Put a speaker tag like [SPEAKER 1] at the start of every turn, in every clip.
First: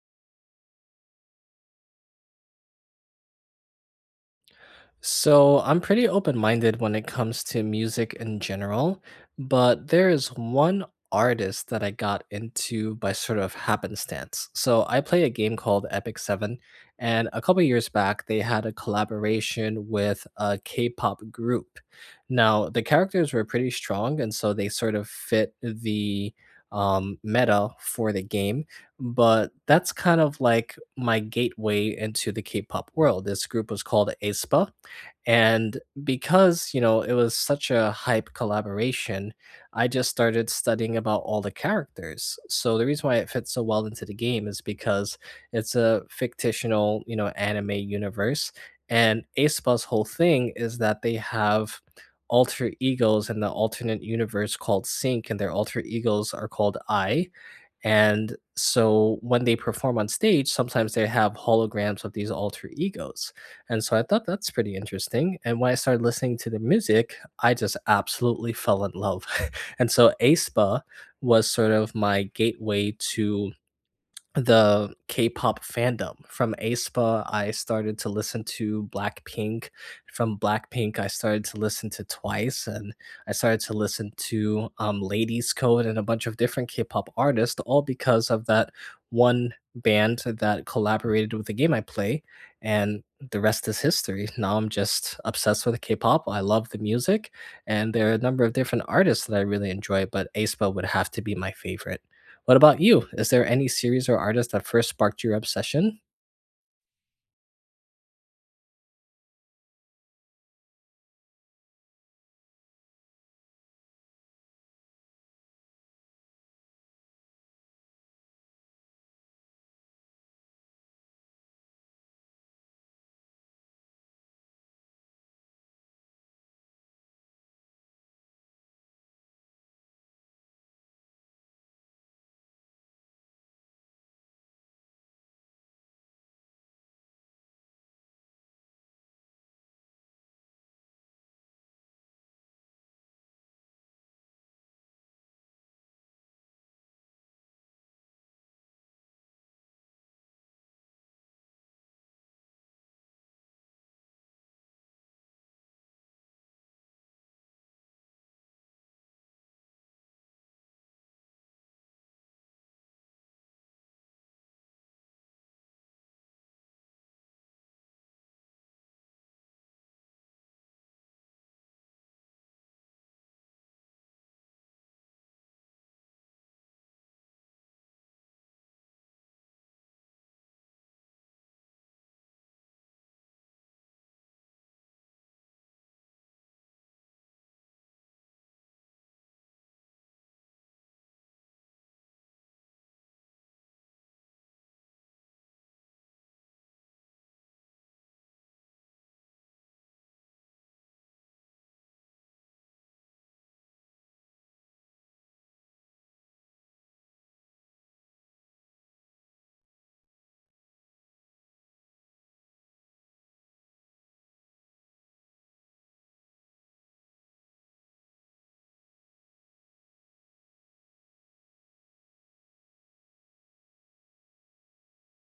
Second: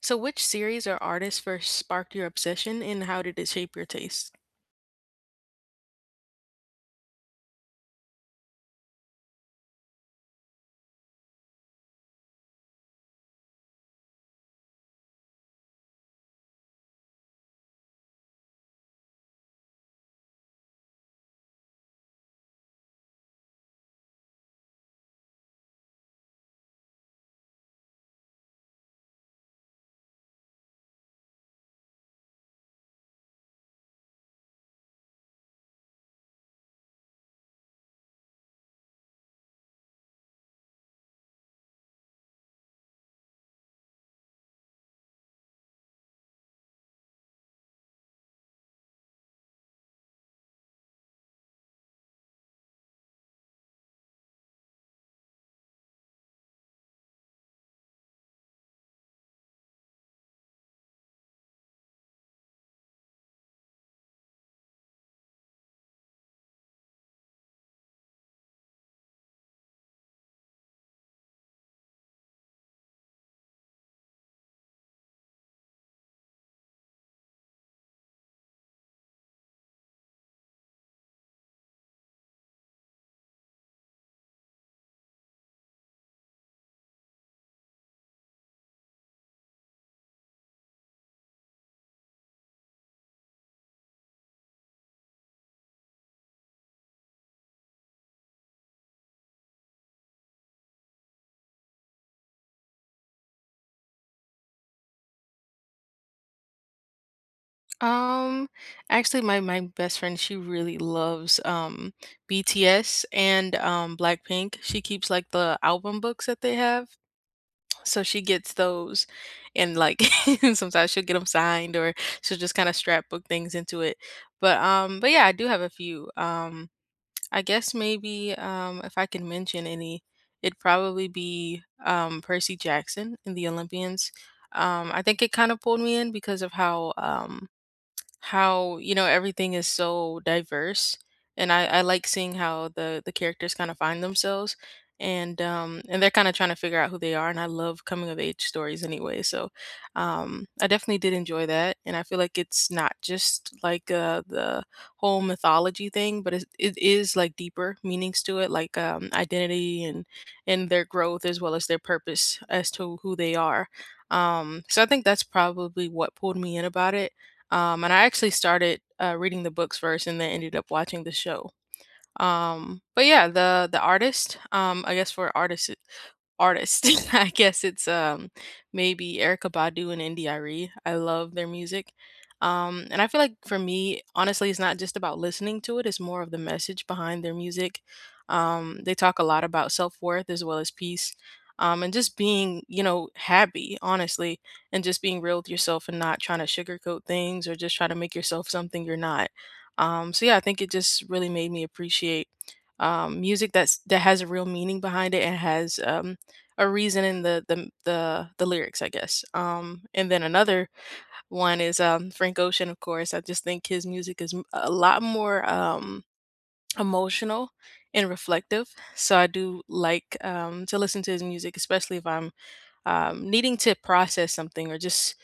[SPEAKER 1] So, which series or artist first sparked your obsession, and how did it shape your taste?
[SPEAKER 2] So I'm pretty open-minded when it comes to music in general, but there is one artist that I got into by sort of happenstance. So I play a game called Epic Seven, and a couple years back they had a collaboration with a K-pop group. Now the characters were pretty strong, and so they sort of fit the meta for the game, but that's kind of like my gateway into the K-pop world. This group was called aespa and because it was such a hype collaboration, I just started studying about all the characters. So the reason why it fits so well into the game is because it's a fictional, anime universe. And Aespa's whole thing is that they have alter egos in the alternate universe called Sync, and their alter egos are called I. And so when they perform on stage, sometimes they have holograms of these alter egos. And so I thought that's pretty interesting. And when I started listening to the music, I just absolutely fell in love. And so aespa was sort of my gateway to the K-pop fandom. From aespa, I started to listen to Blackpink. From Blackpink, I started to listen to Twice, and I started to listen to Ladies Code and a bunch of different K-pop artists, all because of that one band that collaborated with the game I play. And the rest is history. Now I'm just obsessed with K-pop. I love the music, and there are a number of different artists that I really enjoy, but aespa would have to be my favorite. What about you? Is there any series or artist that first sparked your obsession?
[SPEAKER 1] Um, actually, my best friend, she really loves BTS and Blackpink. She keeps like the album books that they have, so she gets those, and like sometimes she'll get them signed, or she'll just kind of scrapbook things into it. But yeah, I do have a few. I guess maybe if I can mention any, it'd probably be Percy Jackson in the Olympians. I think it kind of pulled me in because of how you know everything is so diverse and I like seeing how the characters kind of find themselves and they're kind of trying to figure out who they are, and I love coming of age stories anyway. So I definitely did enjoy that, and I feel like it's not just like the whole mythology thing, but it is like deeper meanings to it, like identity and their growth as well as their purpose as to who they are. So I think that's probably what pulled me in about it. And I actually started reading the books first, and then ended up watching the show. But yeah, the artist, I guess for artists artist. I guess it's maybe Erica Badu and NDIRE. IRE. I love their music. And I feel like for me, honestly, it's not just about listening to it, it's more of the message behind their music. They talk a lot about self-worth as well as peace. And just being, you know, happy, honestly, and just being real with yourself and not trying to sugarcoat things or just try to make yourself something you're not. So yeah, I think it just really made me appreciate music that has a real meaning behind it and has a reason in the lyrics, I guess. And then another one is Frank Ocean, of course. I just think his music is a lot more emotional and reflective. So I do like to listen to his music, especially if I'm needing to process something, or just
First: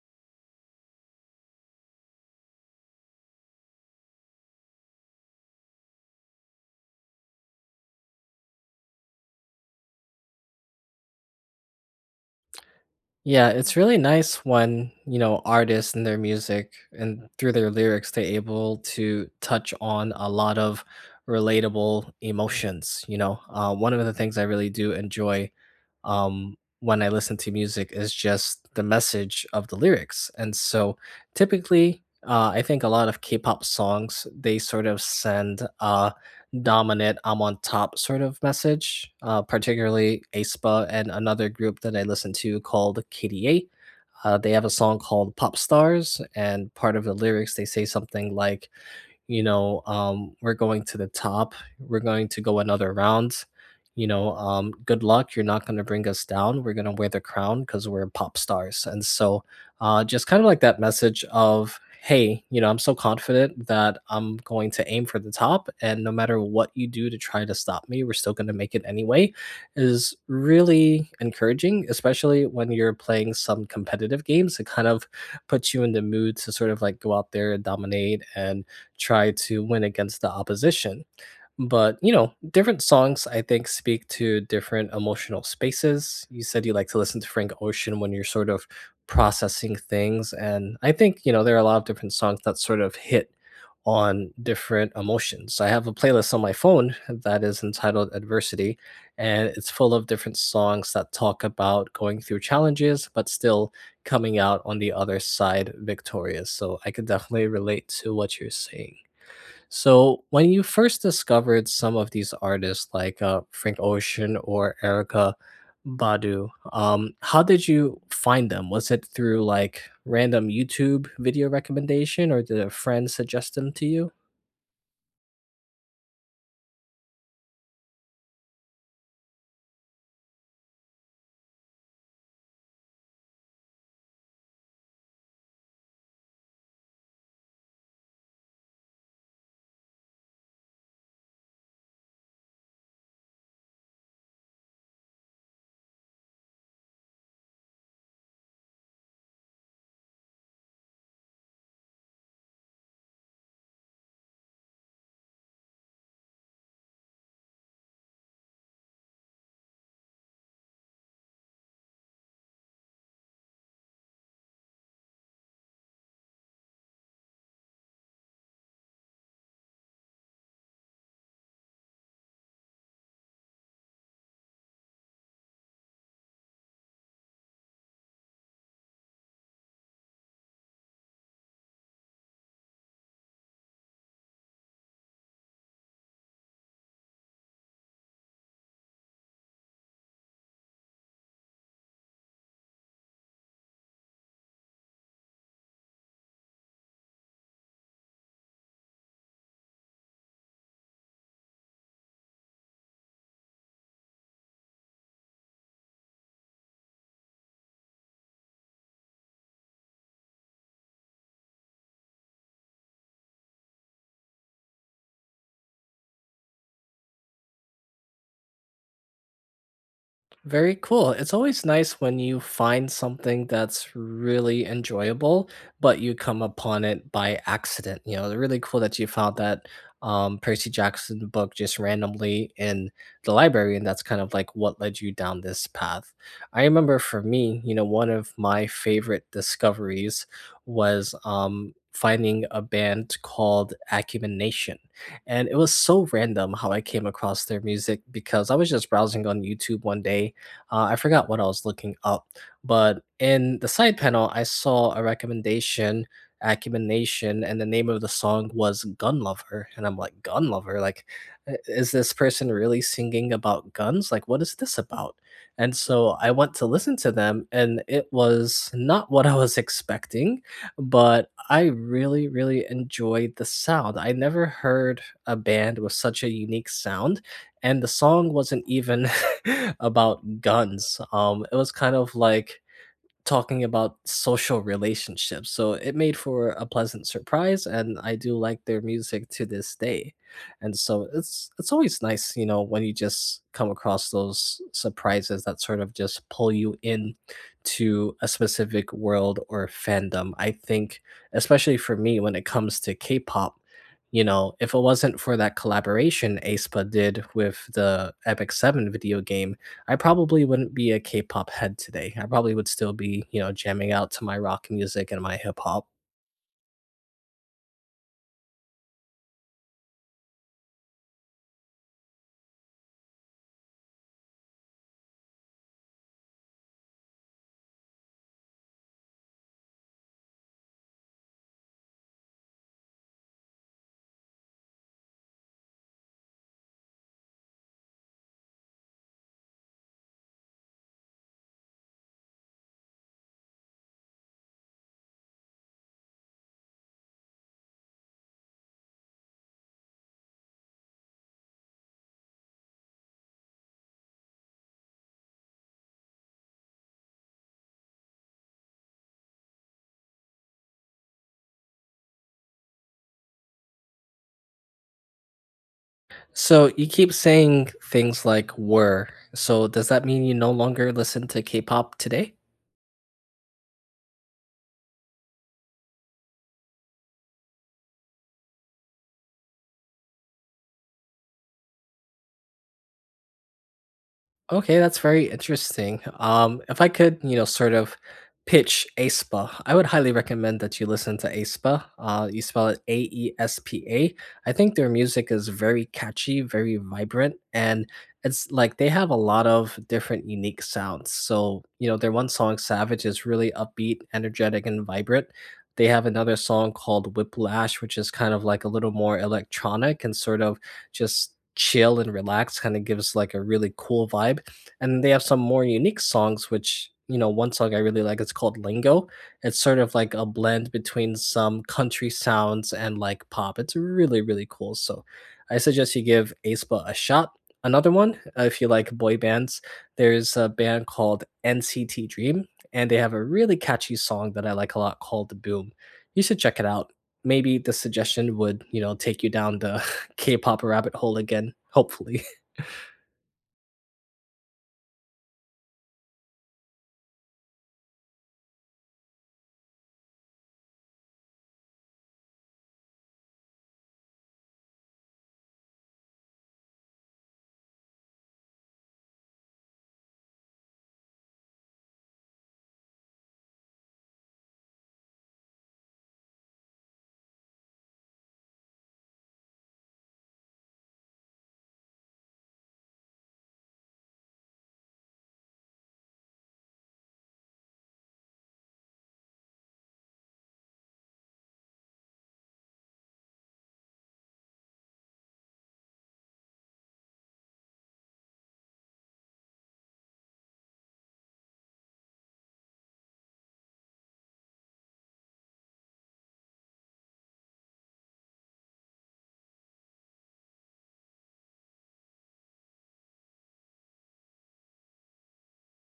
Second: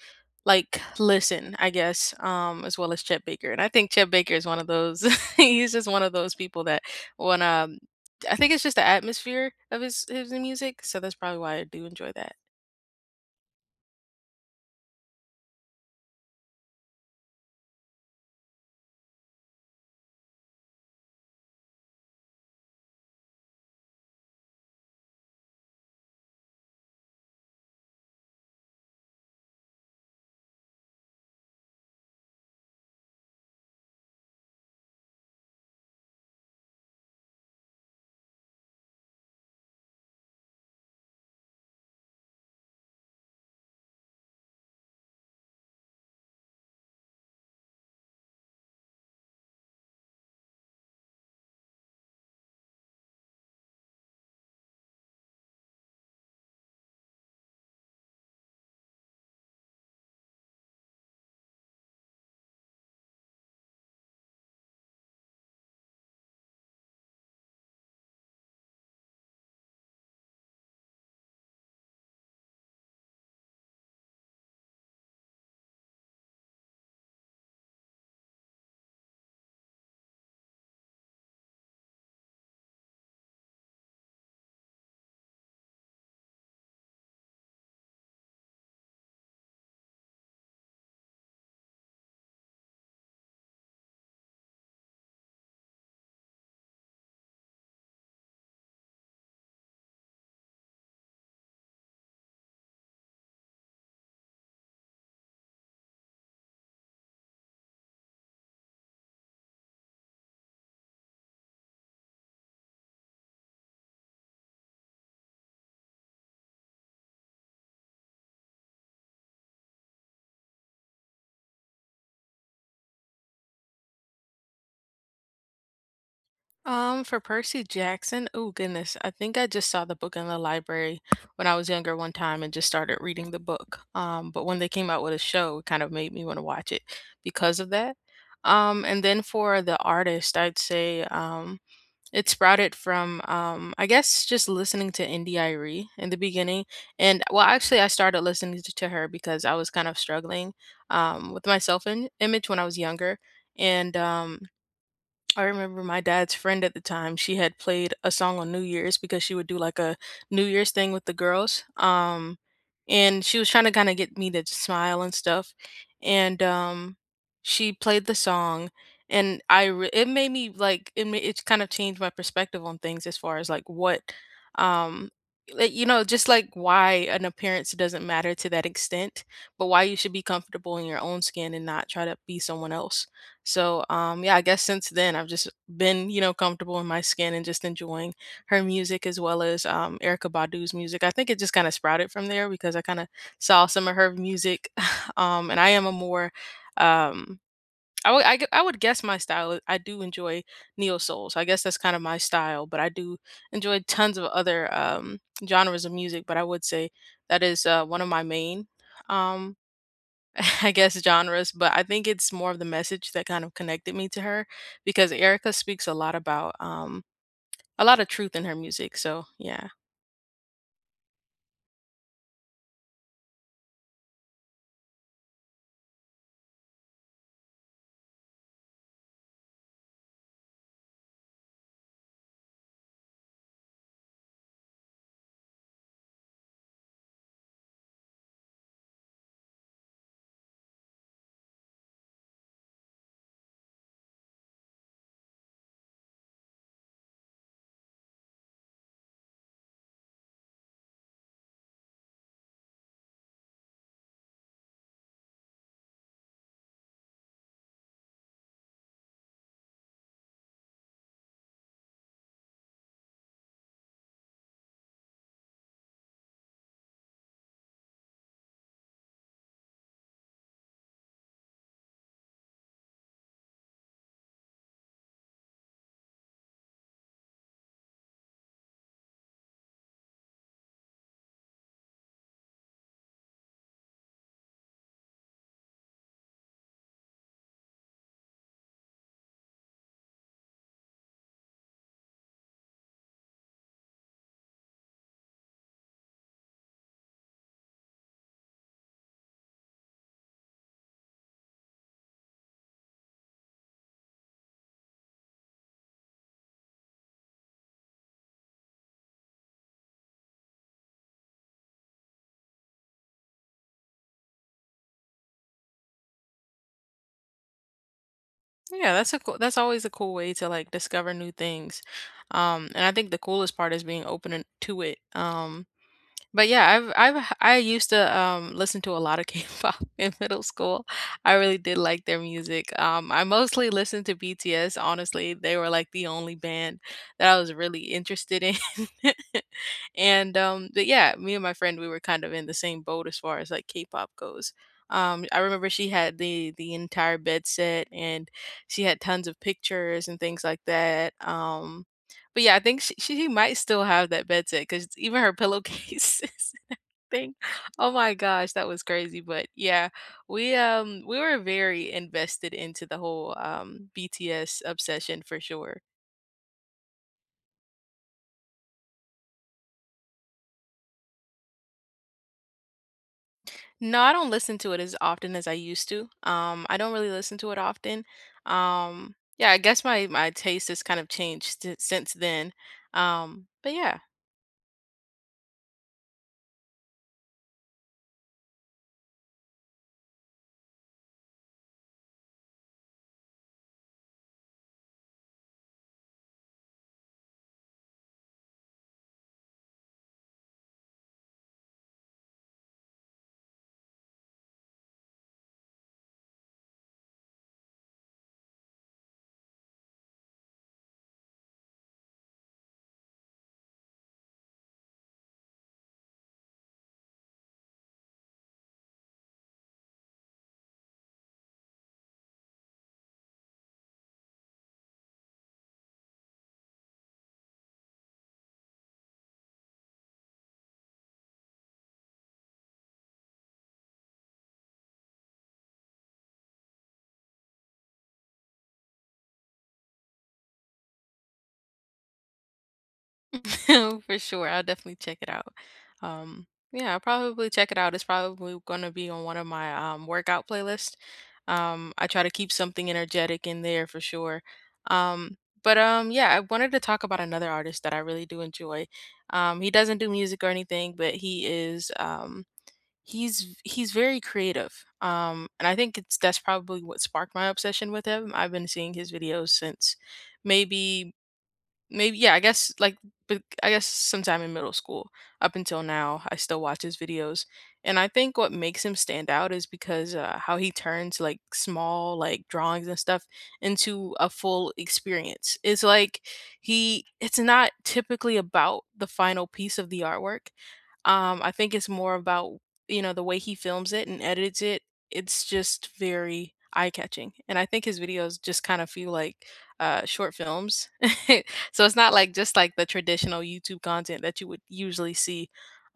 [SPEAKER 1] like listen, I guess, as well as Chet Baker. And I think Chet Baker is one of those, he's just one of those people that when I think it's just the atmosphere of his music. So that's probably why I do enjoy that.
[SPEAKER 2] Yeah, it's really nice when artists and their music and through their lyrics, they're able to touch on a lot of relatable emotions. One of the things I really do enjoy um, when I listen to music is just the message of the lyrics. And so typically, I think a lot of K pop songs, they sort of send, dominant, I'm on top sort of message, particularly aespa and another group that I listen to called KDA. They have a song called Pop Stars, and part of the lyrics, they say something like, we're going to the top. We're going to go another round. Good luck. You're not going to bring us down. We're going to wear the crown because we're pop stars. And so, just kind of like that message of, hey, I'm so confident that I'm going to aim for the top. And no matter what you do to try to stop me, we're still going to make it anyway is really encouraging, especially when you're playing some competitive games. It kind of puts you in the mood to sort of like go out there and dominate and try to win against the opposition. But, different songs, I think, speak to different emotional spaces. You said you like to listen to Frank Ocean when you're sort of processing things. And I think, there are a lot of different songs that sort of hit on different emotions. I have a playlist on my phone that is entitled Adversity, and it's full of different songs that talk about going through challenges, but still coming out on the other side victorious. So I could definitely relate to what you're saying. So, when you first discovered some of these artists like Frank Ocean or Erica Badu, how did you find them? Was it through like random YouTube video recommendation or did a friend suggest them to you?
[SPEAKER 1] For Percy Jackson, oh goodness, I think I just saw the book in the library when I was younger one time and just started reading the book. But when they came out with a show, it kind of made me want to watch it because of that. And then for the artist, I'd say it sprouted from I guess just listening to Indie Irie in the beginning. And well, actually, I started listening to her because I was kind of struggling with my image when I was younger. And I remember my dad's friend at the time, she had played a song on New Year's because she would do like a New Year's thing with the girls. And she was trying to kind of get me to smile and stuff. And She played the song, and it made me like it kind of changed my perspective on things as far as like um you know, just like why an appearance doesn't matter to that extent, but why you should be comfortable in your own skin and not try to be someone else. So yeah, I guess since then I've just been, you know, comfortable in my skin and just enjoying her music as well as Erica Badu's music. I think it just kind of sprouted from there because I kind of saw some of her music. And I am a more um I would guess my I do enjoy neo soul. So I guess that's kind of my style, but I do enjoy tons of other genres of music, but I would say that is one of my main um I guess genres, but I think it's more of the message that kind of connected me to her, because Erica speaks a lot about a lot of truth in her music. So yeah,
[SPEAKER 2] Very cool. It's always nice when you find something that's really enjoyable, but you come upon it by accident. It's really cool that you found that Percy Jackson book just randomly in the library, and that's kind of like what led you down this path. I remember for me, one of my favorite discoveries was finding a band called Acumen Nation. And it was so random how I came across their music because I was just browsing on YouTube one day, I forgot what I was looking up, but in the side panel, I saw a recommendation, Acumen Nation, and the name of the song was Gun Lover. And I'm like, Gun Lover? Like, is this person really singing about guns? Like, what is this about? And so I went to listen to them, and it was not what I was expecting, but I really, really enjoyed the sound. I never heard a band with such a unique sound, and the song wasn't even about guns. It was kind of like talking about social relationships. So it made for a pleasant surprise, and I do like their music to this day. And so it's always nice, when you just come across those surprises that sort of just pull you in to a specific world or fandom. I think, especially for me, when it comes to K-pop, if it wasn't for that collaboration aespa did with the Epic Seven video game I probably wouldn't be a K-pop head today. I probably would still be, jamming out to my rock music and my hip hop.
[SPEAKER 1] yeah, that's a cool, that's always a cool way to like discover new things. And I think the coolest part is being open to it. But yeah, I used to listen to a lot of K-pop in middle school. I really did like their music. I mostly listened to BTS. Honestly, they were like the only band that I was really interested in. And But yeah, me and my friend, we were kind of in the same boat as far as like K-pop goes. I remember she had the entire bed set, and she had tons of pictures and things like that. But yeah, I think she might still have that bed set, cuz even her pillowcase is a thing. Oh my gosh, that was crazy, but yeah, we were very invested into the whole BTS obsession for sure.
[SPEAKER 2] So you keep saying things like were. So does that mean you no longer listen to K-pop today?
[SPEAKER 1] No, I don't listen to it as often as I used to. I don't really listen to it often. Yeah, I guess my taste has kind of changed since then. But yeah.
[SPEAKER 2] Okay, that's very interesting. If I could, sort of pitch aespa, I would highly recommend that you listen to aespa. You spell it Aespa. I think their music is very catchy, very vibrant, and it's like they have a lot of different unique sounds. So, their one song, Savage, is really upbeat, energetic, and vibrant. They have another song called Whiplash, which is kind of like a little more electronic and sort of just chill and relaxed, kind of gives like a really cool vibe and they have some more unique songs, which, one song I really like is called Lingo. It's sort of like a blend between some country sounds and like pop. It's really, really cool. So I suggest you give aespa a shot. Another one, if you like boy bands, there's a band called NCT Dream, and they have a really catchy song that I like a lot called Boom. You should check it out. Maybe the suggestion would, take you down the K-pop rabbit hole again, hopefully.
[SPEAKER 1] For sure, I'll definitely check it out. Um, yeah, I'll probably check it out. It's probably gonna be on one of my workout playlists. I try to keep something energetic in there for sure. Um, but yeah, I wanted to talk about another artist that I really do enjoy. He doesn't do music or anything, but he is he's very creative, and I think it's that's probably what sparked my obsession with him. I've been seeing his videos since maybe Maybe, yeah, I guess sometime in middle school up until now, I still watch his videos. And I think what makes him stand out is because how he turns like small like drawings and stuff into a full experience. It's like he it's not typically about the final piece of the artwork. I think it's more about, you know, the way he films it and edits it. It's just very eye catching, and I think his videos just kind of feel like short films. So it's not like just like the traditional YouTube content that you would usually see.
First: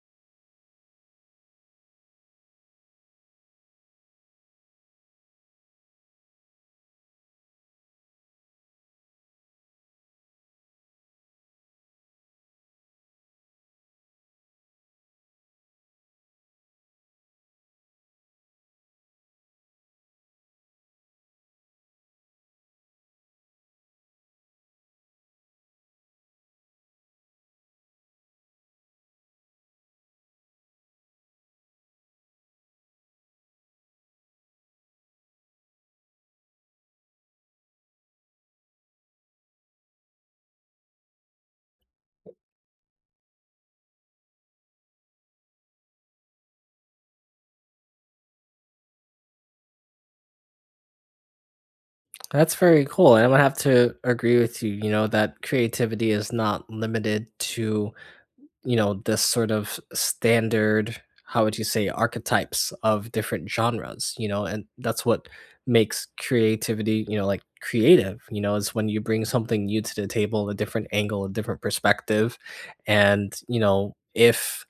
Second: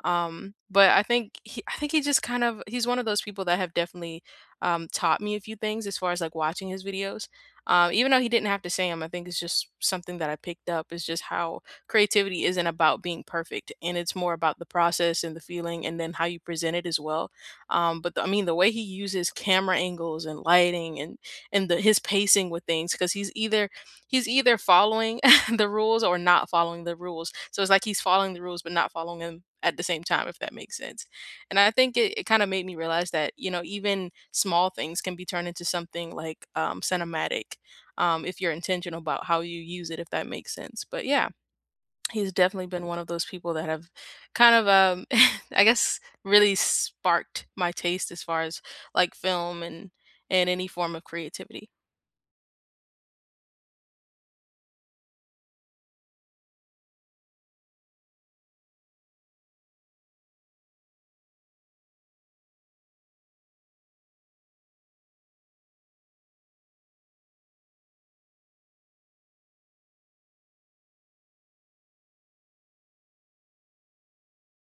[SPEAKER 1] But I think I think he just kind of, he's one of those people that have definitely taught me a few things as far as like watching his videos. Even though he didn't have to say them, I think it's just something that I picked up, is just how creativity isn't about being perfect, and it's more about the process and the feeling and then how you present it as well. But the way he uses camera angles and lighting and his pacing with things, because he's either following the rules or not following the rules. So it's like he's following the rules but not following them at the same time, if that makes sense. And I think it kind of made me realize that, you know, even small things can be turned into something like cinematic, if you're intentional about how you use it, if that makes sense. But yeah, he's definitely been one of those people that have kind of, I guess, really sparked my taste as far as like film and any form of creativity.
[SPEAKER 2] That's very cool, and I'm gonna have to agree with you, that creativity is not limited to this sort of standard, how would you say, archetypes of different genres, and that's what makes creativity, like creative, is when you bring something new to the table, a different angle, a different perspective. And, if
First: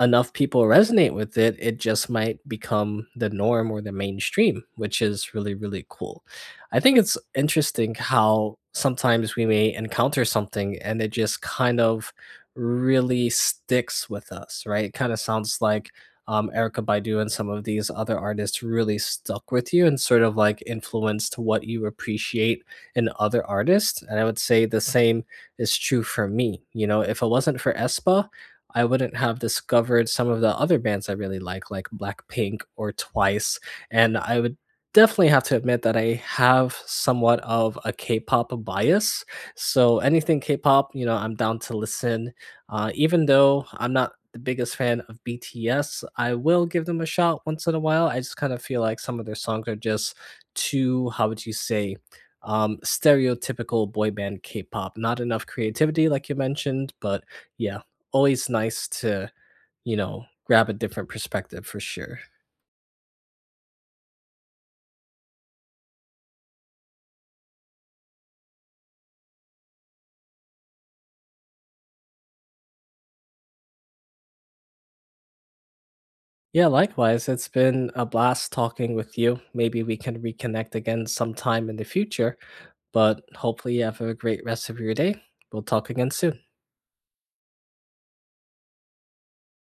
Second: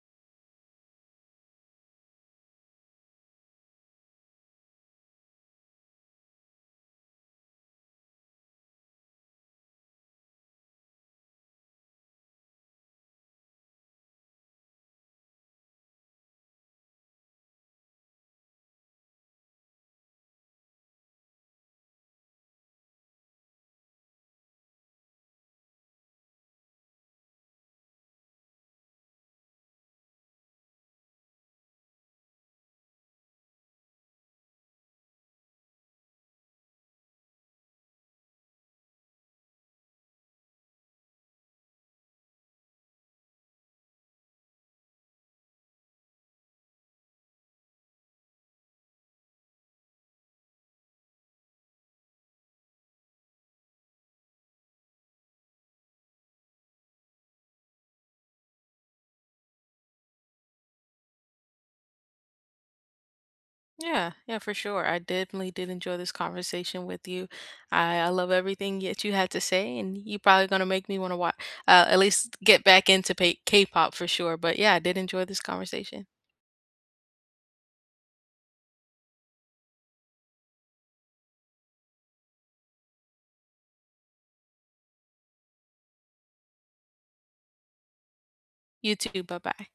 [SPEAKER 2] enough people resonate with it, it just might become the norm or the mainstream, which is really, really cool. I think it's interesting how sometimes we may encounter something and it just kind of really sticks with us, right? It kind of sounds like Erica Baidu and some of these other artists really stuck with you and sort of like influenced what you appreciate in other artists. And I would say the same is true for me. If it wasn't for Espa, I wouldn't have discovered some of the other bands I really like Blackpink or Twice. And I would definitely have to admit that I have somewhat of a K-pop bias. So anything K-pop, I'm down to listen. Even though I'm not the biggest fan of BTS, I will give them a shot once in a while. I just kind of feel like some of their songs are just too, how would you say, stereotypical boy band K-pop. Not enough creativity, like you mentioned, but yeah always nice to, grab a different perspective for sure.
[SPEAKER 1] Yeah, yeah, for sure. I definitely did enjoy this conversation with you. I love everything that you had to say, and you probably gonna make me want to watch, at least get back into K-pop for sure. But yeah, I did enjoy this conversation.
[SPEAKER 2] Yeah, likewise. It's been a blast talking with you. Maybe we can reconnect again sometime in the future, but hopefully you have a great rest of your day. We'll talk again soon.
[SPEAKER 1] You too. Bye bye.